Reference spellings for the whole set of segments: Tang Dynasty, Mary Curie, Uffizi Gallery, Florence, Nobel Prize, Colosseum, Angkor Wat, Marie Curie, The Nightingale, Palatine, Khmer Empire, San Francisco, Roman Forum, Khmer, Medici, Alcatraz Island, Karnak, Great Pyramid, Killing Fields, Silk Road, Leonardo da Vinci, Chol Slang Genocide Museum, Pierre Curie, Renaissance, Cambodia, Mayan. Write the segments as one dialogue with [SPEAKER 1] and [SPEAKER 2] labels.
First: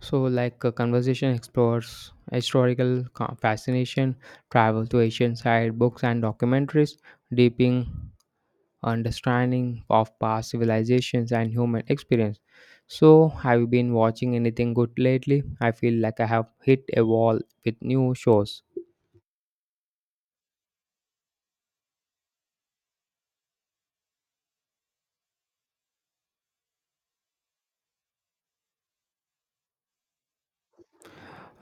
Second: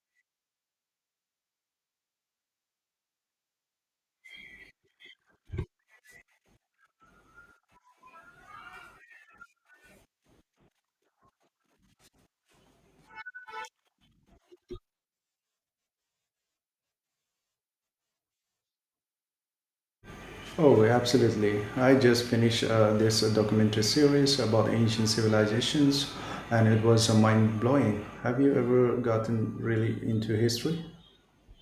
[SPEAKER 1] So, like a conversation explores historical co- fascination, travel to Asian side, books and documentaries, deeping understanding of past civilizations and human experience. So, have you been watching anything good lately? I feel like I have hit a wall with new shows.
[SPEAKER 2] Oh, absolutely. I just finished this documentary series about ancient civilizations, and it was mind blowing. Have you ever gotten really into history?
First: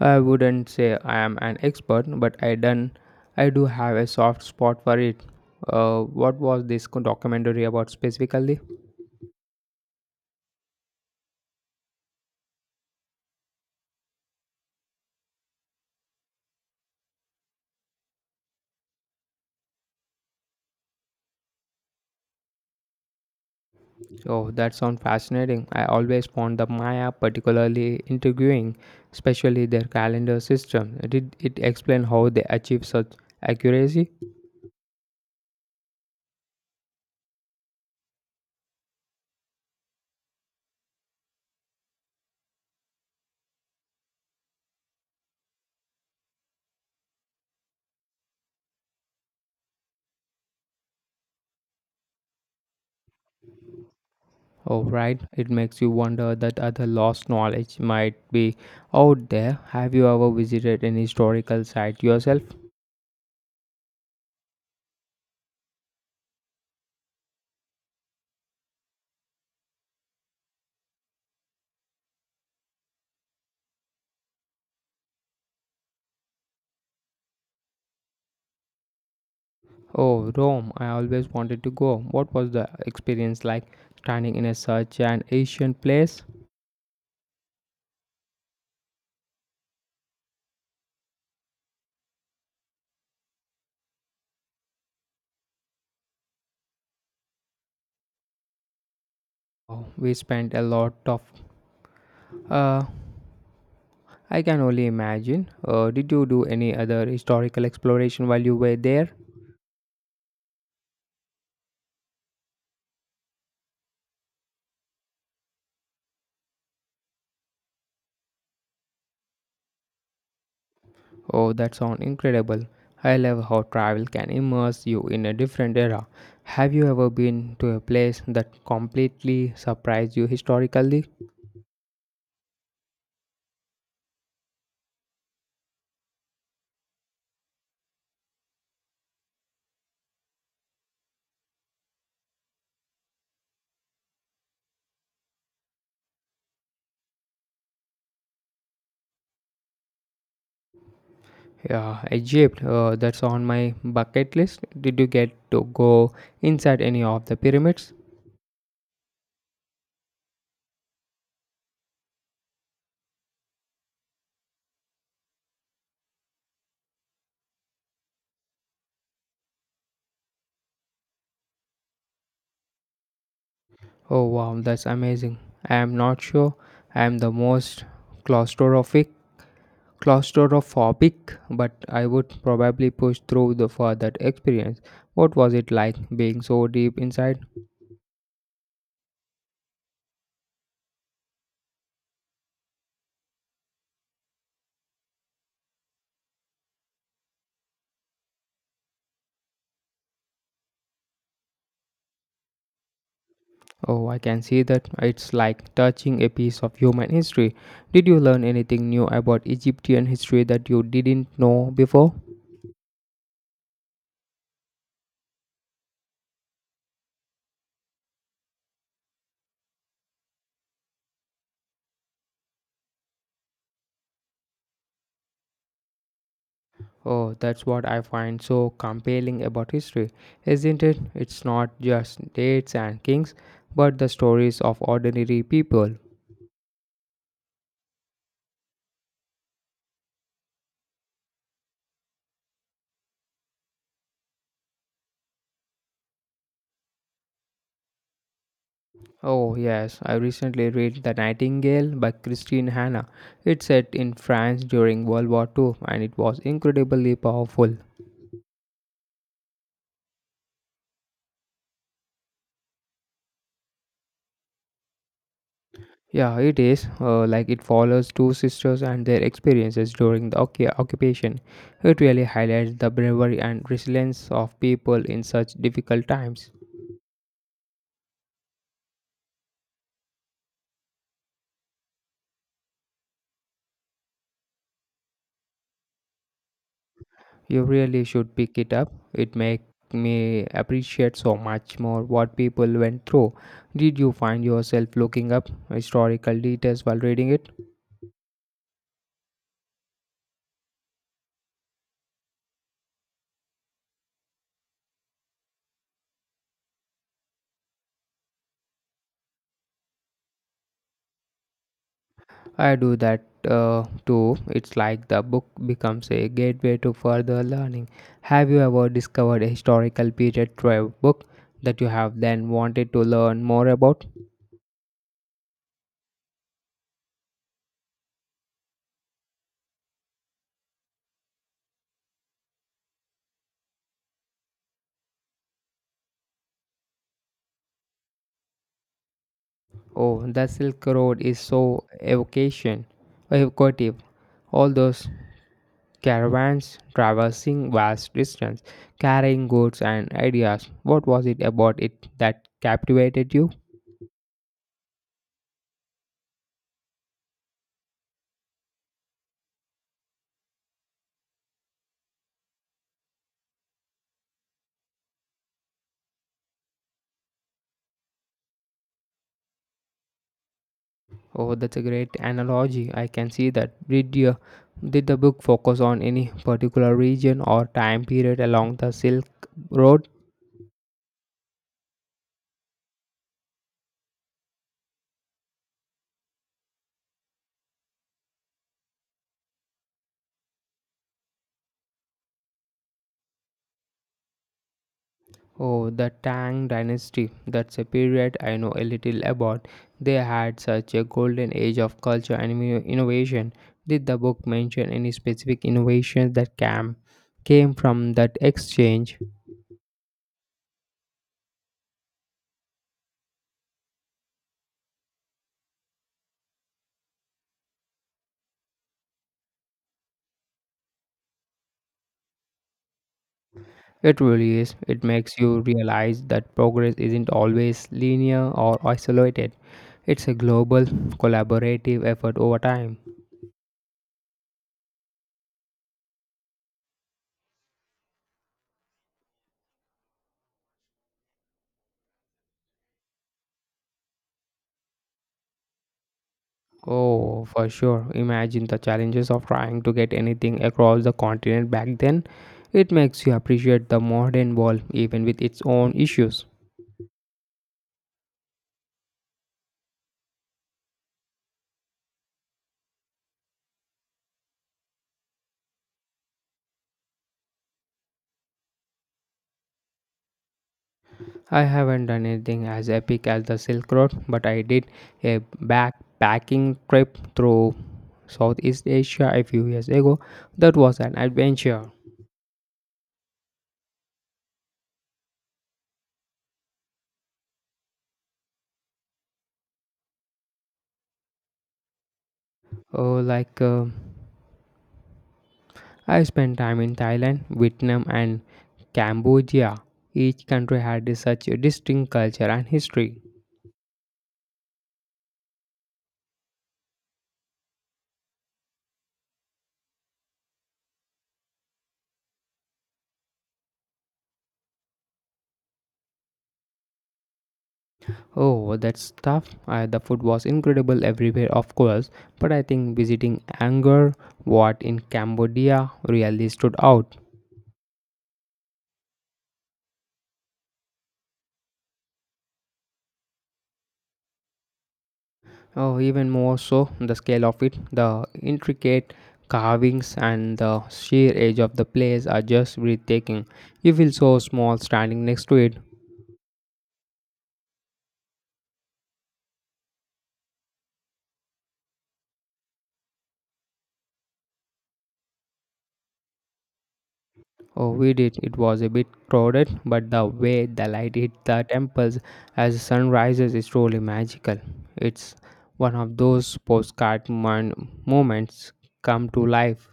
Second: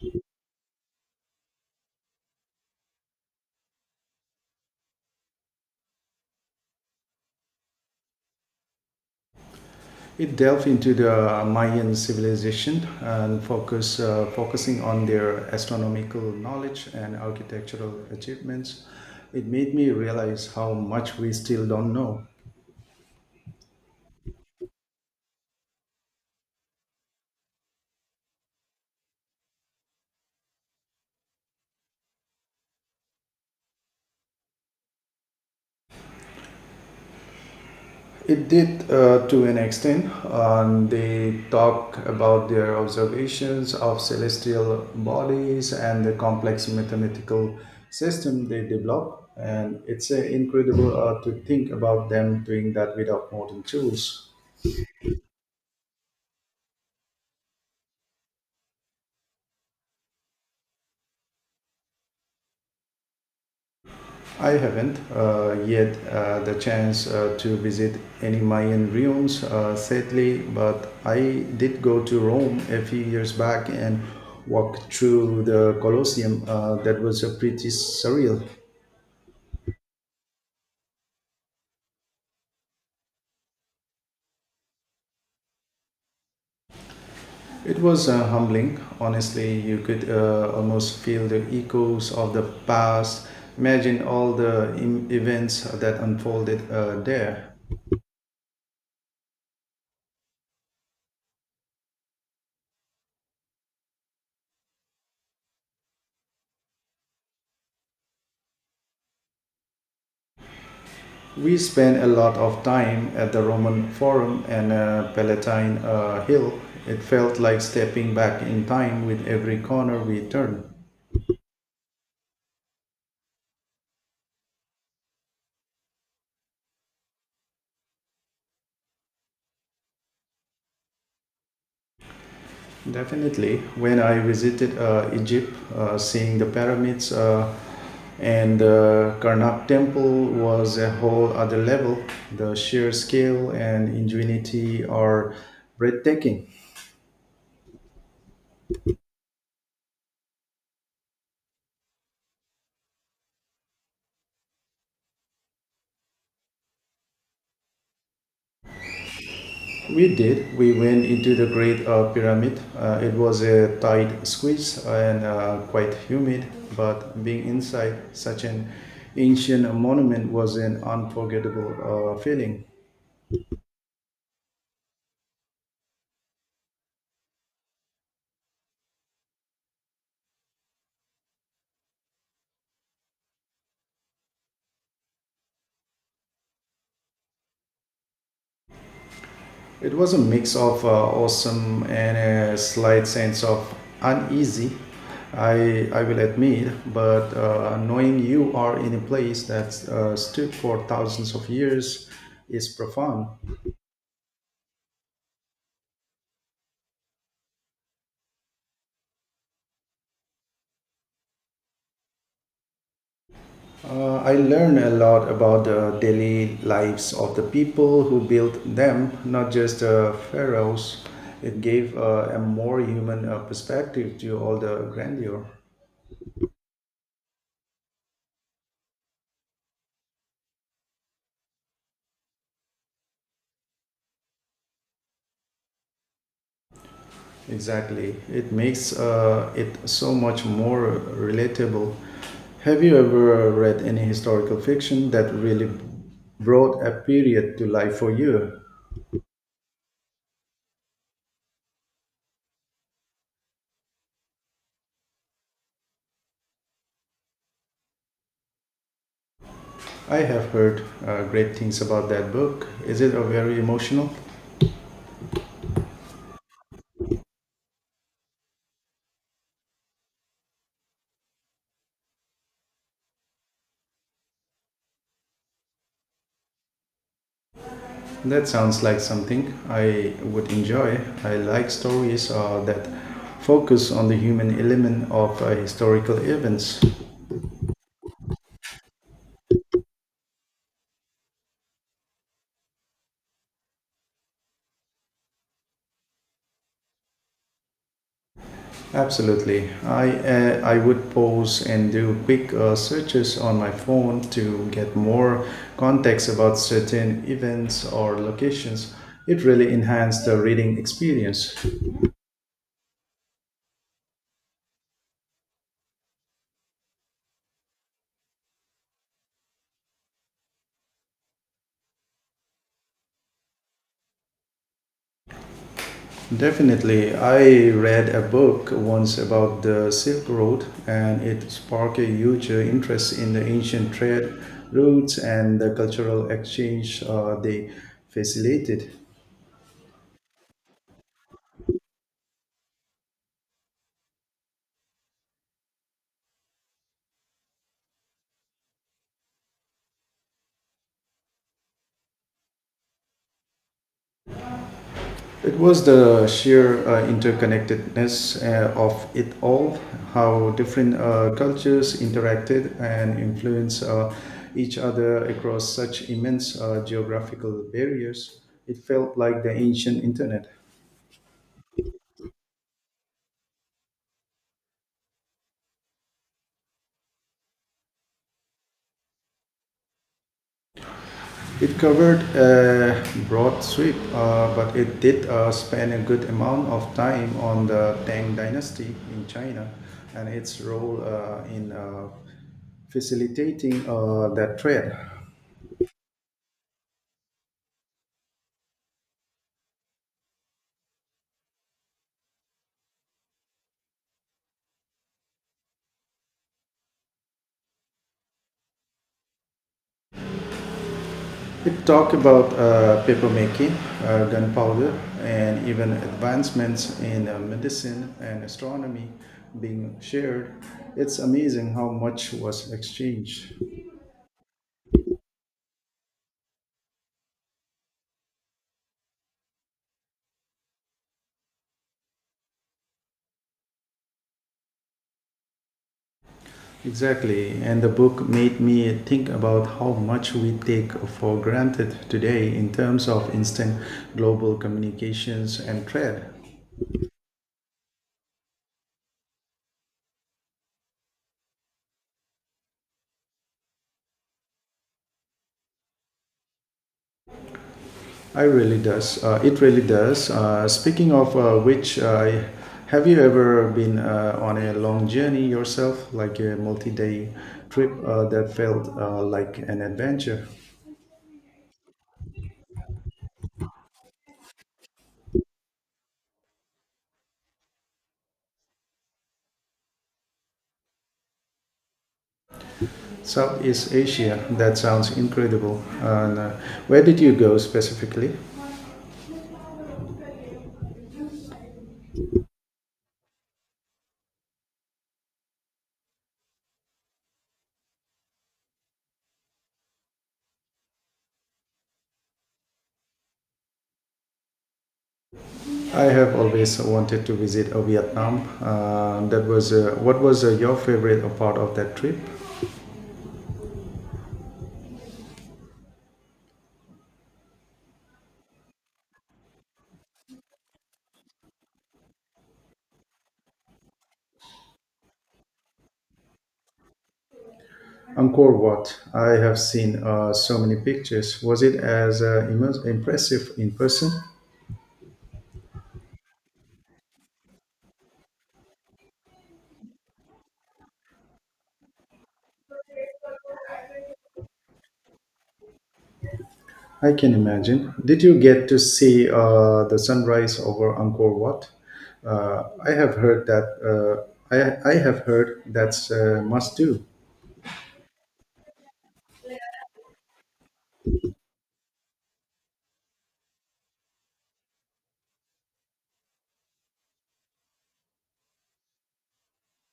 [SPEAKER 1] I wouldn't say I am an expert, but I do have a soft spot for it. What was this co- documentary about specifically?
[SPEAKER 2] It delved into the Mayan civilization and focusing on their astronomical knowledge and architectural achievements. It made me realize how much we still don't know.
[SPEAKER 1] Oh, that sounds fascinating. I always found the Maya particularly intriguing, especially their calendar system. Did it explain how they achieve such accuracy?
[SPEAKER 2] It did, to an extent. They talk about their observations of celestial bodies and the complex mathematical system they develop, and it's incredible to think about them doing that without modern tools.
[SPEAKER 1] Oh, right. It makes you wonder that other lost knowledge might be out there. Have you ever visited an historical site yourself?
[SPEAKER 2] I haven't yet the chance to visit any Mayan ruins, sadly, but I did go to Rome a few years back and walk through the Colosseum. That was a pretty surreal.
[SPEAKER 1] Oh, Rome. I always wanted to go. What was the experience like standing in a such an ancient place?
[SPEAKER 2] It was, humbling, honestly. You could almost feel the echoes of the past. Imagine all the events that unfolded there.
[SPEAKER 1] Oh, we spent a lot of. Uh, I can only imagine. Did you do any other historical exploration while you were there?
[SPEAKER 2] We spent a lot of time at the Roman Forum and Palatine Hill. It felt like stepping back in time with every corner we turned.
[SPEAKER 1] Oh, that sounds incredible. I love how travel can immerse you in a different era. Have you ever been to a place that completely surprised you historically?
[SPEAKER 2] Definitely, when I visited Egypt, seeing the pyramids and the Karnak temple was a whole other level. The sheer scale and ingenuity are breathtaking.
[SPEAKER 1] Yeah, Egypt, that's on my bucket list. Did you get to go inside any of the pyramids?
[SPEAKER 2] We did. We went into the Great Pyramid. It was a tight squeeze and quite humid, but being inside such an ancient monument was an unforgettable feeling.
[SPEAKER 1] Oh, wow, that's amazing. I am not sure I am the most claustrophobic, claustrophobic, but I would probably push through the, for that experience. What was it like being so deep inside?
[SPEAKER 2] It was a mix of awesome and a slight sense of uneasy, I will admit, but knowing you are in a place that stood for thousands of years is profound.
[SPEAKER 1] Oh, I can see that it's like touching a piece of human history. Did you learn anything new about Egyptian history that you didn't know before?
[SPEAKER 2] I learned a lot about the daily lives of the people who built them, not just the pharaohs. It gave a more human perspective to all the grandeur.
[SPEAKER 1] Oh, that's what I find so compelling about history, isn't it? It's not just dates and kings, but the stories of ordinary people.
[SPEAKER 2] Exactly. It makes it so much more relatable. Have you ever read any historical fiction that really brought a period to life for you?
[SPEAKER 1] Oh, yes, I recently read The Nightingale by Christine Hanna. It's set in France during World War II and it was incredibly powerful.
[SPEAKER 2] I have heard great things about that book. Is it a very emotional?
[SPEAKER 1] Yeah, it is. Like it follows two sisters and their experiences during the occupation. It really highlights the bravery and resilience of people in such difficult times.
[SPEAKER 2] That sounds like something I would enjoy. I like stories that focus on the human element of historical events.
[SPEAKER 1] You really should pick it up. It make me appreciate so much more what people went through. Did you find yourself looking up historical details while reading it?
[SPEAKER 2] Absolutely. I I would pause and do quick searches on my phone to get more context about certain events or locations. It really enhanced the reading experience.
[SPEAKER 1] I do that too. It's like the book becomes a gateway to further learning. Have you ever discovered a historical period through a book that you have then wanted to learn more about?
[SPEAKER 2] Definitely. I read a book once about the Silk Road and it sparked a huge interest in the ancient trade routes and the cultural exchange they facilitated.
[SPEAKER 1] Oh, the Silk Road is so evocative. All those caravans traversing vast distance, carrying goods and ideas. What was it about it that captivated you?
[SPEAKER 2] It was the sheer interconnectedness of it all, how different cultures interacted and influenced each other across such immense geographical barriers. It felt like the ancient internet.
[SPEAKER 1] Oh, that's a great analogy. I can see that. Did the book focus on any particular region or time period along the Silk Road?
[SPEAKER 2] It covered a broad sweep, but it did spend a good amount of time on the Tang Dynasty in China and its role in facilitating that trade.
[SPEAKER 1] Oh, the Tang Dynasty. That's a period I know a little about. They had such a golden age of culture and innovation. Did the book mention any specific innovations that came from that exchange?
[SPEAKER 2] It talked about papermaking, gunpowder, and even advancements in medicine and astronomy being shared. It's amazing how much was exchanged.
[SPEAKER 1] It really is. It makes you realize that progress isn't always linear or isolated. It's a global, collaborative effort over time.
[SPEAKER 2] Exactly, and the book made me think about how much we take for granted today in terms of instant global communications and trade.
[SPEAKER 1] Oh, for sure. Imagine the challenges of trying to get anything across the continent back then. It makes you appreciate the modern world, even with its own issues.
[SPEAKER 2] I really does. It really does. Speaking of which, have you ever been on a long journey yourself, like a multi-day trip that felt like an adventure?
[SPEAKER 1] I haven't done anything as epic as the Silk Road, but I did a backpacking trip through Southeast Asia a few years ago. That was an adventure.
[SPEAKER 2] Southeast Asia. That sounds incredible. And where did you go specifically?
[SPEAKER 1] Uh, like uh, I spent time in Thailand, Vietnam, and Cambodia. Each country had a such a distinct culture and history.
[SPEAKER 2] I have always wanted to visit Vietnam. That was what was your favorite part of that trip?
[SPEAKER 1] Oh, that's tough. The food was incredible everywhere, of course, but I think visiting Angkor Wat in Cambodia really stood out.
[SPEAKER 2] Angkor Wat. I have seen so many pictures. Was it as impressive in person?
[SPEAKER 1] Oh, even more so, the scale of it, the intricate carvings, and the sheer edge of the place are just breathtaking. You feel so small standing next to it.
[SPEAKER 2] I can imagine. Did you get to see the sunrise over Angkor Wat? I have heard that. I have heard that's must do.
[SPEAKER 1] Oh, we did. It was a bit crowded, but the way the light hit the temples as the sun rises is truly magical. It's one of those postcard moments come to life.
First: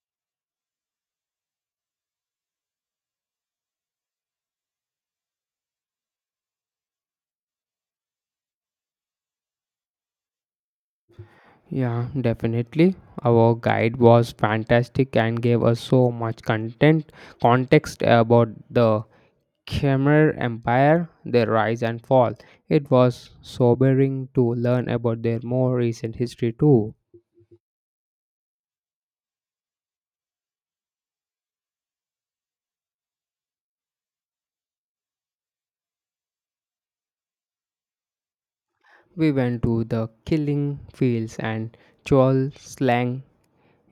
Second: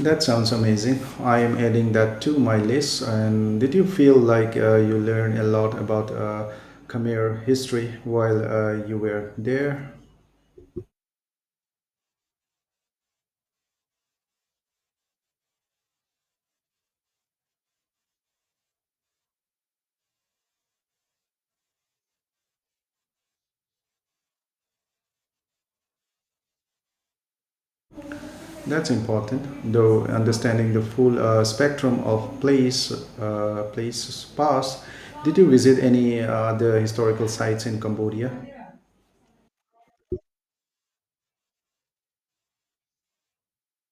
[SPEAKER 2] That sounds amazing. I am adding that to my list. And did you feel like you learned a lot about Khmer history while you were there?
[SPEAKER 1] Yeah, definitely. Our guide was fantastic and gave us so much content context about the Khmer Empire, their rise and fall. It was sobering to learn about their more recent history too.
[SPEAKER 2] That's important, though understanding the full spectrum of places past. Did you visit any other historical sites in Cambodia?
[SPEAKER 1] We went to the Killing Fields and Chol Slang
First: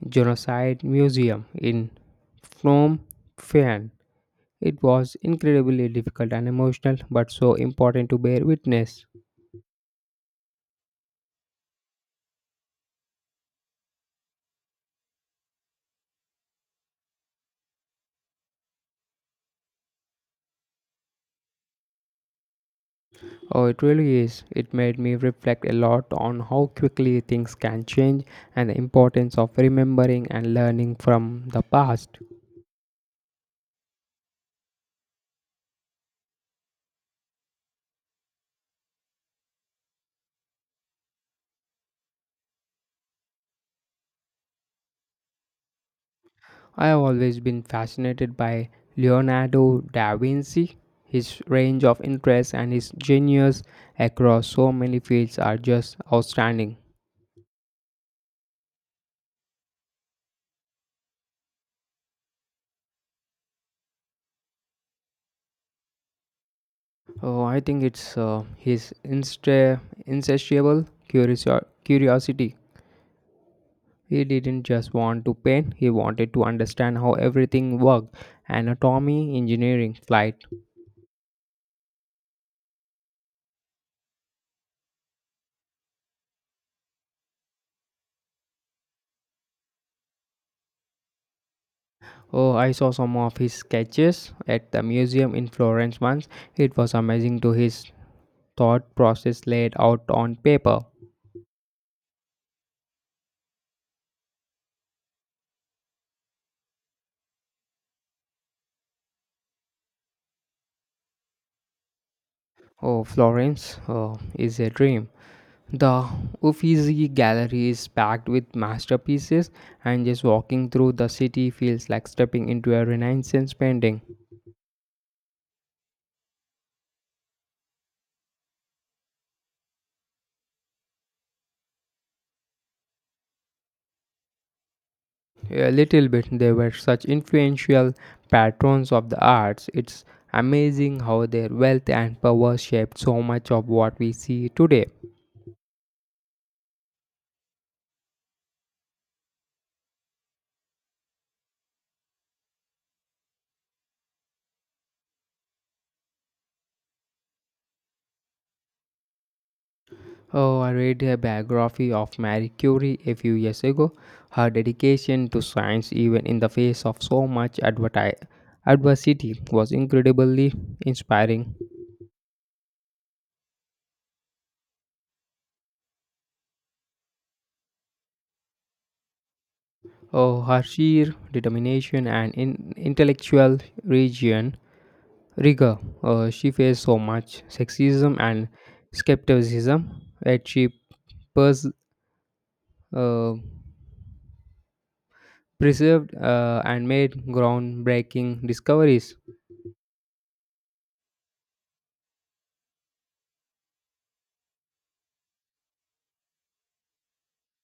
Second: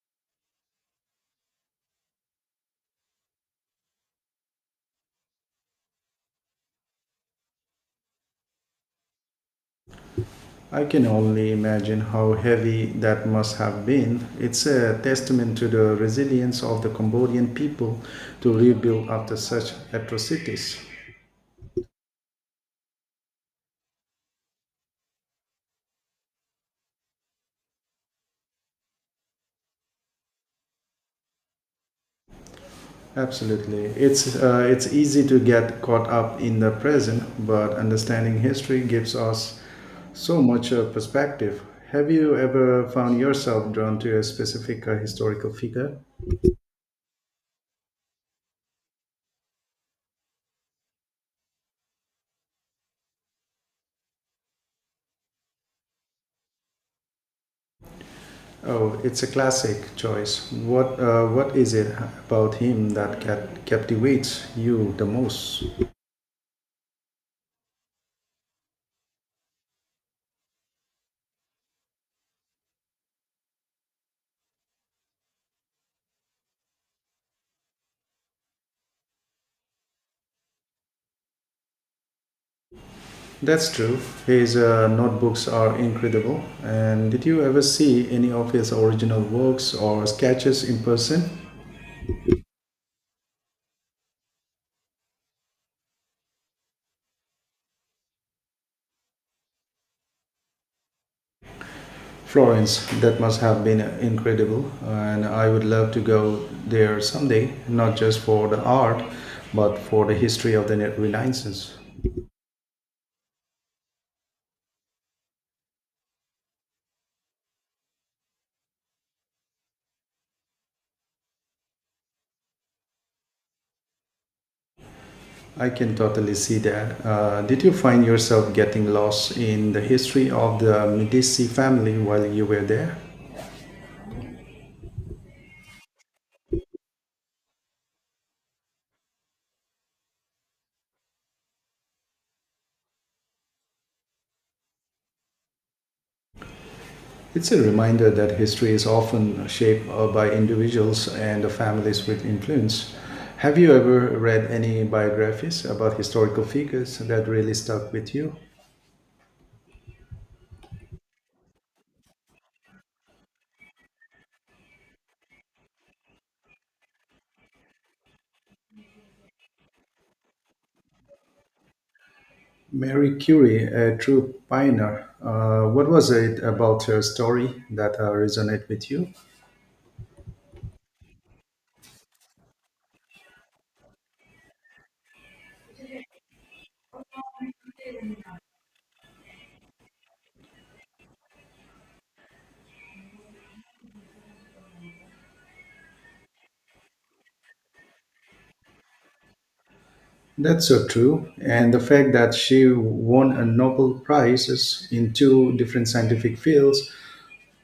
[SPEAKER 1] Genocide Museum in Phnom Penh. It was incredibly difficult and emotional, but so important to bear witness.
[SPEAKER 2] I can only imagine how heavy that must have been. It's a testament to the resilience of the Cambodian people to rebuild after such atrocities.
[SPEAKER 1] Oh, it really is. It made me reflect a lot on how quickly things can change and the importance of remembering and learning from the past.
[SPEAKER 2] Absolutely. It's easy to get caught up in the present, but understanding history gives us so much perspective. Have you ever found yourself drawn to a specific historical figure?
[SPEAKER 1] I have always been fascinated by Leonardo da Vinci. His range of interests and his genius across so many fields are just outstanding.
[SPEAKER 2] Oh, it's a classic choice. What is it about him that captivates you the most?
[SPEAKER 1] Oh, I think it's his insatiable curiosity. He didn't just want to paint, he wanted to understand how everything worked anatomy, engineering, flight.
[SPEAKER 2] That's true. His notebooks are incredible. And did you ever see any of his original works or sketches in person?
[SPEAKER 1] Oh, I saw some of his sketches at the museum in Florence once. It was amazing to his thought process laid out on paper.
[SPEAKER 2] Florence, that must have been incredible. And I would love to go there someday, not just for the art, but for the history of the Renaissance.
[SPEAKER 1] Oh, Florence is a dream. The Uffizi Gallery is packed with masterpieces, and just walking through the city feels like stepping into a Renaissance painting.
[SPEAKER 2] I can totally see that. Did you find yourself getting lost in the history of the Medici family while you were there?
[SPEAKER 1] A little bit, they were such influential patrons of the arts. It's amazing how their wealth and power shaped so much of what we see today.
[SPEAKER 2] It's a reminder that history is often shaped by individuals and the families with influence. Have you ever read any biographies about historical figures that really stuck with you?
[SPEAKER 1] Oh, I read a biography of Marie Curie a few years ago. Her dedication to science, even in the face of so much adversity, was incredibly inspiring.
[SPEAKER 2] Mary Curie, a true pioneer. What was it about her story that resonated with you?
[SPEAKER 1] Oh, her sheer determination and intellectual region, rigor. She faced so much sexism and skepticism, yet she pers- uh, preserved and made groundbreaking discoveries.
[SPEAKER 2] That's so true. And the fact that she won a Nobel Prize in two different scientific fields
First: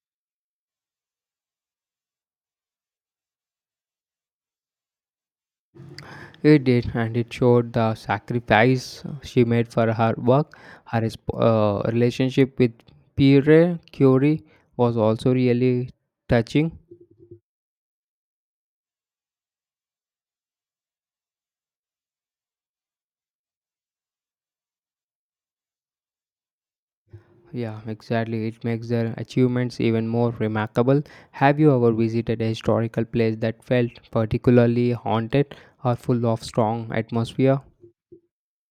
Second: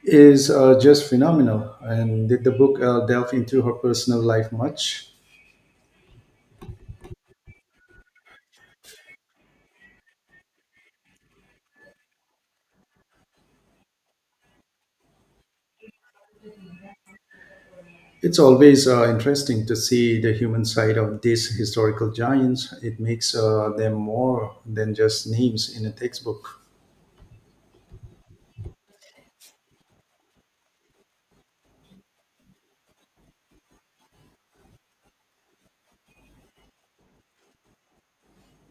[SPEAKER 2] is just phenomenal. And did the book delve into her personal life much?
[SPEAKER 1] It did, and it showed the sacrifice she made for her work. Her relationship with Pierre Curie was also really touching.
[SPEAKER 2] It's always interesting to see the human side of these historical giants. It makes them more than just names in a textbook.
[SPEAKER 1] Yeah, exactly. It makes their achievements even more remarkable. Have you ever visited a historical place that felt particularly haunted or full of strong atmosphere?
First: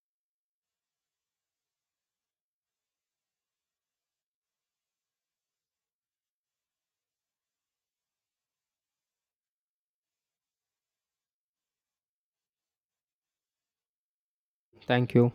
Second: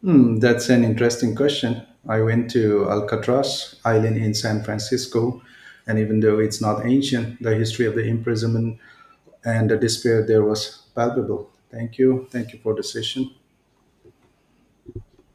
[SPEAKER 2] Hmm, that's an interesting question. I went to Alcatraz Island in San Francisco, and even though it's not ancient, the history of the imprisonment and the despair there was palpable. Thank you. Thank you for the session.
[SPEAKER 1] Thank you.